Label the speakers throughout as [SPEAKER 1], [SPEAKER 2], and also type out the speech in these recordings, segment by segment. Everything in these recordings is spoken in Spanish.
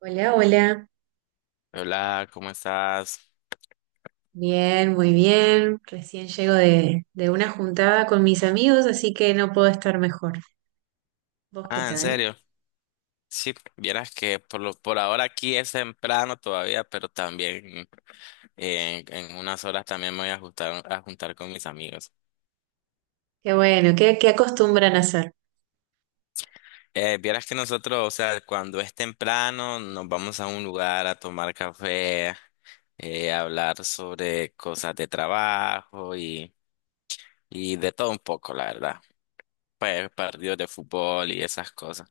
[SPEAKER 1] Hola, hola.
[SPEAKER 2] Hola, ¿cómo estás?
[SPEAKER 1] Bien, muy bien. Recién llego de una juntada con mis amigos, así que no puedo estar mejor. ¿Vos qué
[SPEAKER 2] Ah, ¿en
[SPEAKER 1] tal?
[SPEAKER 2] serio? Sí, vieras que por ahora aquí es temprano todavía, pero también en unas horas también me voy a juntar, con mis amigos.
[SPEAKER 1] Qué bueno, ¿qué acostumbran a hacer?
[SPEAKER 2] Vieras que nosotros, o sea, cuando es temprano, nos vamos a un lugar a tomar café, a hablar sobre cosas de trabajo y de todo un poco, la verdad. Pues partidos de fútbol y esas cosas.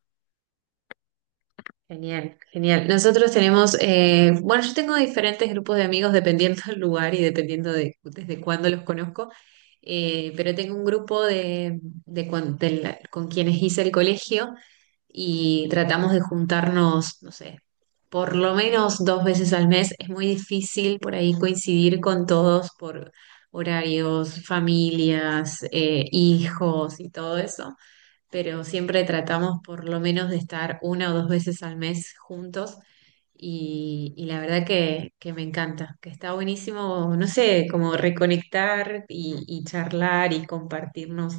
[SPEAKER 1] Genial, genial. Nosotros tenemos, bueno, yo tengo diferentes grupos de amigos dependiendo del lugar y dependiendo de desde cuándo los conozco, pero tengo un grupo de con quienes hice el colegio y tratamos de juntarnos, no sé, por lo menos dos veces al mes. Es muy difícil por ahí coincidir con todos por horarios, familias, hijos y todo eso, pero siempre tratamos por lo menos de estar una o dos veces al mes juntos y la verdad que me encanta, que está buenísimo, no sé, como reconectar y charlar y compartirnos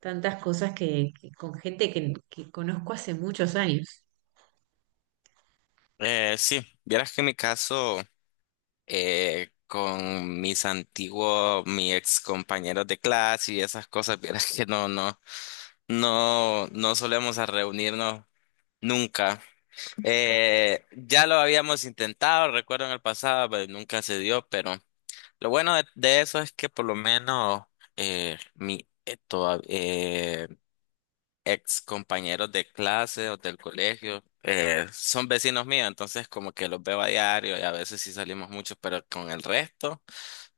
[SPEAKER 1] tantas cosas que con gente que conozco hace muchos años.
[SPEAKER 2] Sí, vieras que en mi caso. Con mis antiguos, mis ex compañeros de clase y esas cosas, vieras que no solemos a reunirnos nunca. Ya lo habíamos intentado, recuerdo en el pasado, pero nunca se dio, pero lo bueno de eso es que por lo menos eh, mi eh, toda- eh, ex compañeros de clase o del colegio, son vecinos míos, entonces como que los veo a diario y a veces sí salimos mucho, pero con el resto.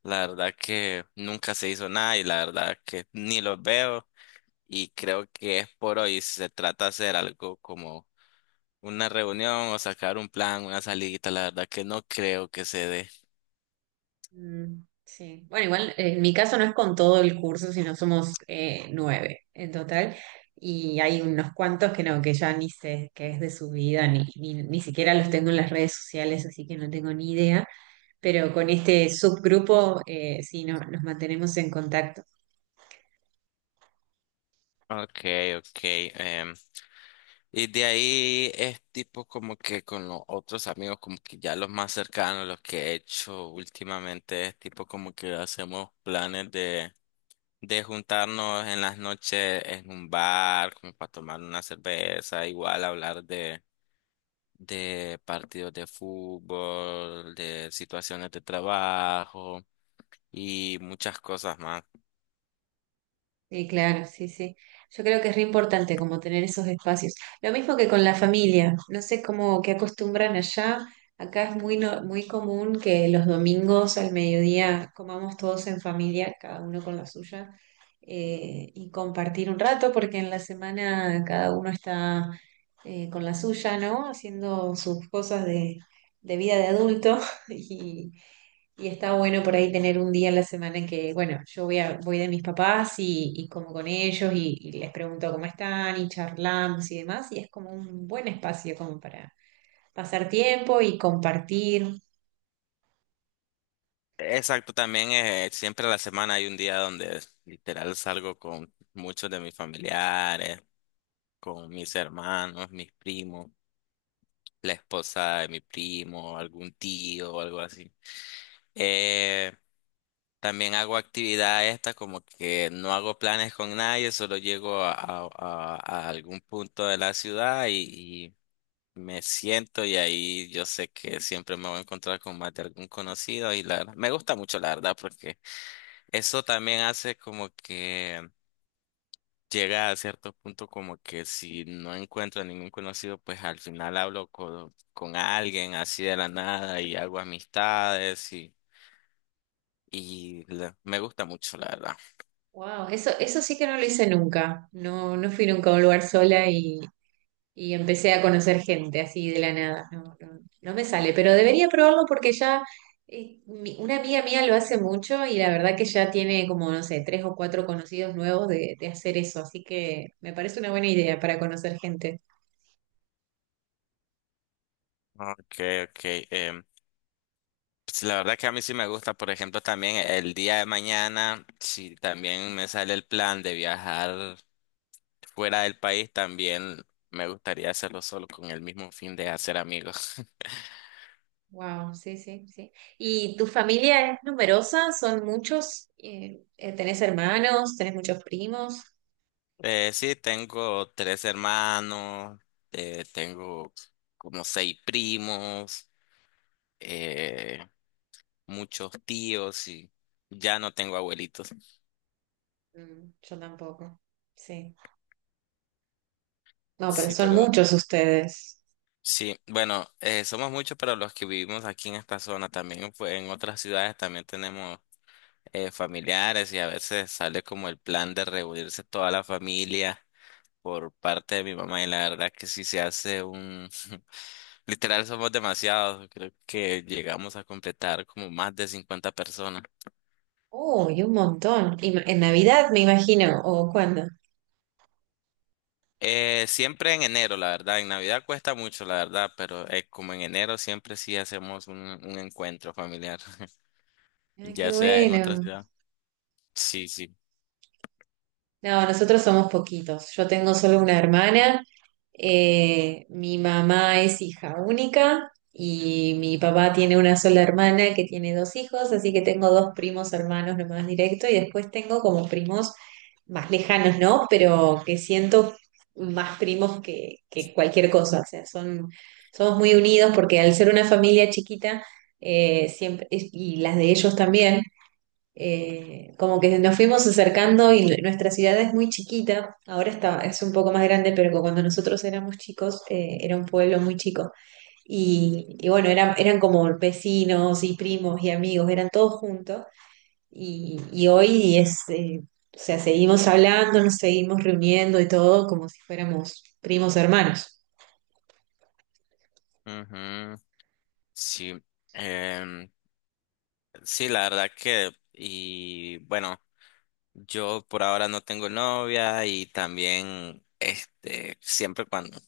[SPEAKER 2] La verdad que nunca se hizo nada y la verdad que ni los veo y creo que es por hoy. Si Se trata de hacer algo como una reunión o sacar un plan, una salidita. La verdad que no creo que se dé.
[SPEAKER 1] Mm, sí. Bueno, igual en mi caso no es con todo el curso, sino somos nueve en total. Y hay unos cuantos que no, que ya ni sé qué es de su vida, ni siquiera los tengo en las redes sociales, así que no tengo ni idea. Pero con este subgrupo, sí, no, nos mantenemos en contacto.
[SPEAKER 2] Okay, okay. em, y de ahí es tipo como que con los otros amigos, como que ya los más cercanos, los que he hecho últimamente, es tipo como que hacemos planes de juntarnos en las noches en un bar, como para tomar una cerveza, igual hablar de partidos de fútbol, de situaciones de trabajo y muchas cosas más.
[SPEAKER 1] Sí, claro, sí, sí. Yo creo que es re importante como tener esos espacios. Lo mismo que con la familia. No sé cómo qué acostumbran allá. Acá es muy no- muy común que los domingos al mediodía comamos todos en familia, cada uno con la suya, y compartir un rato, porque en la semana cada uno está con la suya, ¿no? Haciendo sus cosas de vida de adulto y y está bueno por ahí tener un día a la semana que, bueno, yo voy de mis papás y como con ellos y les pregunto cómo están y charlamos y demás, y es como un buen espacio como para pasar tiempo y compartir.
[SPEAKER 2] Exacto, también siempre a la semana hay un día donde literal salgo con muchos de mis familiares, con mis hermanos, mis primos, la esposa de mi primo, algún tío o algo así. Eh, También hago actividades estas como que no hago planes con nadie, solo llego a algún punto de la ciudad y me siento y ahí yo sé que siempre me voy a encontrar con más de algún conocido y la verdad, me gusta mucho la verdad porque eso también hace como que llega a cierto punto como que si no encuentro ningún conocido, pues al final hablo con alguien así de la nada y hago amistades y me gusta mucho la verdad.
[SPEAKER 1] Wow, eso sí que no lo hice nunca. No, no fui nunca a un lugar sola y empecé a conocer gente así de la nada. No, no, no me sale, pero debería probarlo porque ya una amiga mía lo hace mucho y la verdad que ya tiene como, no sé, tres o cuatro conocidos nuevos de hacer eso, así que me parece una buena idea para conocer gente.
[SPEAKER 2] Ok, ok. em, pues, la verdad que a mí sí me gusta, por ejemplo, también el día de mañana, si también me sale el plan de viajar fuera del país, también me gustaría hacerlo solo con el mismo fin de hacer amigos.
[SPEAKER 1] Wow, sí, sí, sí. ¿Y tu familia es numerosa? ¿Son muchos? ¿Tenés hermanos? ¿Tenés muchos primos?
[SPEAKER 2] Sí, tengo tres hermanos, tengo como seis primos, eh, muchos tíos y ya no tengo abuelitos.
[SPEAKER 1] Mm, yo tampoco. Sí. No, pero
[SPEAKER 2] Sí,
[SPEAKER 1] son
[SPEAKER 2] pero
[SPEAKER 1] muchos ustedes.
[SPEAKER 2] sí, bueno, somos muchos, pero los que vivimos aquí en esta zona también, pues en otras ciudades también tenemos familiares y a veces sale como el plan de reunirse toda la familia por parte de mi mamá y la verdad que sí se hace un... Literal somos demasiados, creo que llegamos a completar como más de 50 personas.
[SPEAKER 1] Uy, un montón. Y en Navidad, me imagino, o cuándo.
[SPEAKER 2] Siempre en enero, la verdad, en Navidad cuesta mucho, la verdad, pero como en enero siempre sí hacemos un encuentro familiar,
[SPEAKER 1] Ah, qué
[SPEAKER 2] ya sea en otras
[SPEAKER 1] bueno.
[SPEAKER 2] ciudades. Sí, sí.
[SPEAKER 1] No, nosotros somos poquitos. Yo tengo solo una hermana. Mi mamá es hija única y mi papá tiene una sola hermana que tiene dos hijos, así que tengo dos primos hermanos nomás directo y después tengo como primos más lejanos, ¿no? Pero que siento más primos que cualquier cosa. O sea, son, somos muy unidos porque al ser una familia chiquita, siempre, y las de ellos también. Como que nos fuimos acercando y nuestra ciudad es muy chiquita, ahora está, es un poco más grande, pero cuando nosotros éramos chicos, era un pueblo muy chico. Y bueno, eran como vecinos y primos y amigos, eran todos juntos. Y hoy es, o sea, seguimos hablando, nos seguimos reuniendo y todo como si fuéramos primos hermanos.
[SPEAKER 2] Ujú, sí. Em, sí, la verdad que, y bueno, yo por ahora no tengo novia y también, este,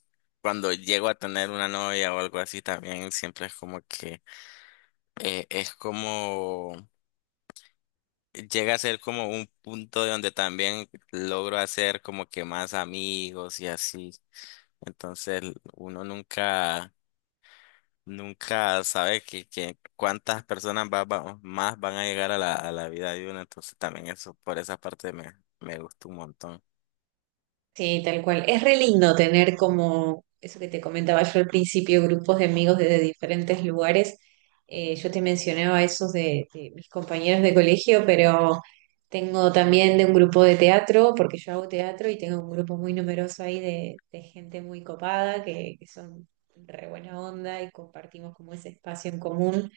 [SPEAKER 2] cuando llego a tener una novia o algo así, también siempre es como que, eh, es como, llega a ser como un punto de donde también logro hacer como que más amigos y así. Entonces, uno nunca... Nunca sabes que cuántas personas más van a llegar a la vida de uno, entonces también eso, por esa parte me gusta un montón.
[SPEAKER 1] Sí, tal cual. Es re lindo tener como eso que te comentaba yo al principio, grupos de amigos desde diferentes lugares. Yo te mencionaba esos de mis compañeros de colegio, pero tengo también de un grupo de teatro, porque yo hago teatro y tengo un grupo muy numeroso ahí de gente muy copada, que son re buena onda y compartimos como ese espacio en común.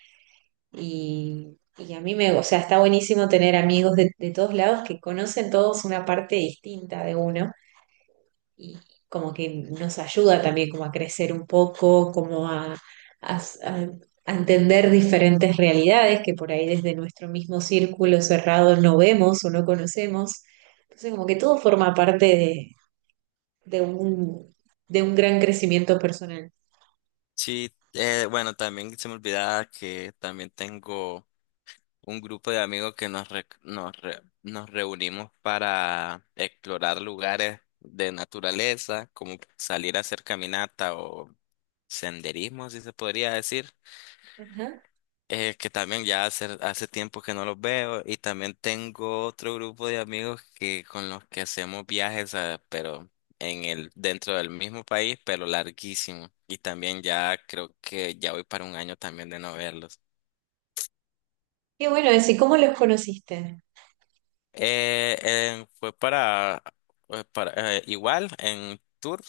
[SPEAKER 1] Y a mí me, o sea, está buenísimo tener amigos de todos lados que conocen todos una parte distinta de uno y como que nos ayuda también como a crecer un poco, como a- a entender diferentes realidades que por ahí desde nuestro mismo círculo cerrado no vemos o no conocemos. Entonces como que todo forma parte de un, de un gran crecimiento personal.
[SPEAKER 2] Sí, bueno, también se me olvidaba que también tengo un grupo de amigos que nos reunimos para explorar lugares de naturaleza, como salir a hacer caminata o senderismo, si se podría decir.
[SPEAKER 1] Ajá.
[SPEAKER 2] Que también ya hace tiempo que no los veo y también tengo otro grupo de amigos que con los que hacemos viajes, a- pero en el dentro del mismo país, pero larguísimo. Y también ya creo que ya voy para un año también de no verlos.
[SPEAKER 1] Qué bueno eso, ¿y cómo los conociste?
[SPEAKER 2] Eh, eh, fue para, Fue para igual en tour,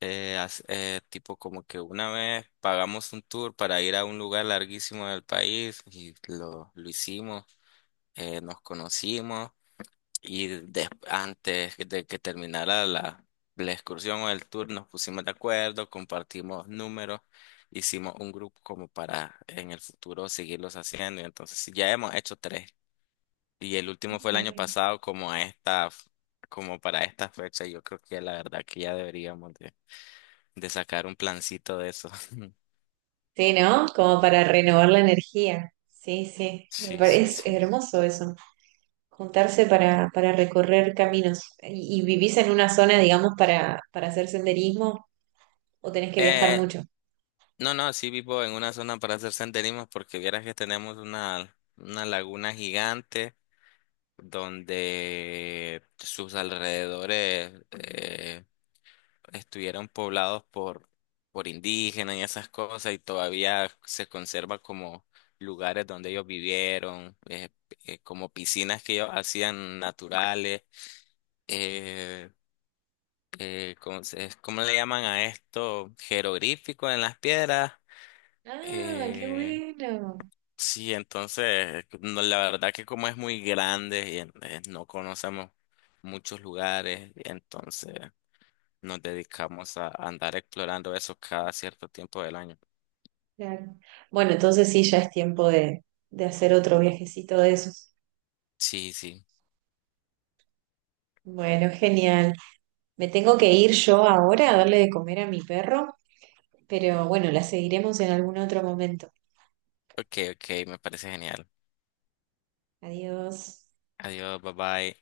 [SPEAKER 2] tipo como que una vez pagamos un tour para ir a un lugar larguísimo del país y lo hicimos, nos conocimos. Antes de que terminara la excursión o el tour, nos pusimos de acuerdo, compartimos números, hicimos un grupo como para en el futuro seguirlos haciendo. Y entonces sí, ya hemos hecho tres. Y el último fue el
[SPEAKER 1] Qué
[SPEAKER 2] año
[SPEAKER 1] bueno.
[SPEAKER 2] pasado, como para esta fecha. Yo creo que la verdad que ya deberíamos de sacar un plancito de eso.
[SPEAKER 1] Sí, ¿no? Como para renovar la energía. Sí, sí, me
[SPEAKER 2] Sí, sí,
[SPEAKER 1] parece
[SPEAKER 2] sí.
[SPEAKER 1] hermoso eso. Juntarse para recorrer caminos. Y vivís en una zona, digamos, para hacer senderismo o tenés que viajar
[SPEAKER 2] Eh,
[SPEAKER 1] mucho?
[SPEAKER 2] no, sí vivo en una zona para hacer senderismo porque vieras que tenemos una laguna gigante, donde sus alrededores estuvieron poblados por indígenas y esas cosas, y todavía se conserva como lugares donde ellos vivieron, como piscinas que ellos hacían naturales. eh, ¿Cómo, cómo le llaman a esto? Jeroglífico en las piedras.
[SPEAKER 1] Ah, qué
[SPEAKER 2] eh,
[SPEAKER 1] bueno.
[SPEAKER 2] Sí, entonces, no, la verdad que como es muy grande no conocemos muchos lugares, entonces nos dedicamos a andar explorando eso cada cierto tiempo del año.
[SPEAKER 1] Claro. Bueno, entonces sí, ya es tiempo de hacer otro viajecito de esos.
[SPEAKER 2] Sí, sí.
[SPEAKER 1] Bueno, genial. Me tengo que ir yo ahora a darle de comer a mi perro, pero bueno, la seguiremos en algún otro momento.
[SPEAKER 2] Ok, ok, me parece genial.
[SPEAKER 1] Adiós.
[SPEAKER 2] Adiós, bye bye.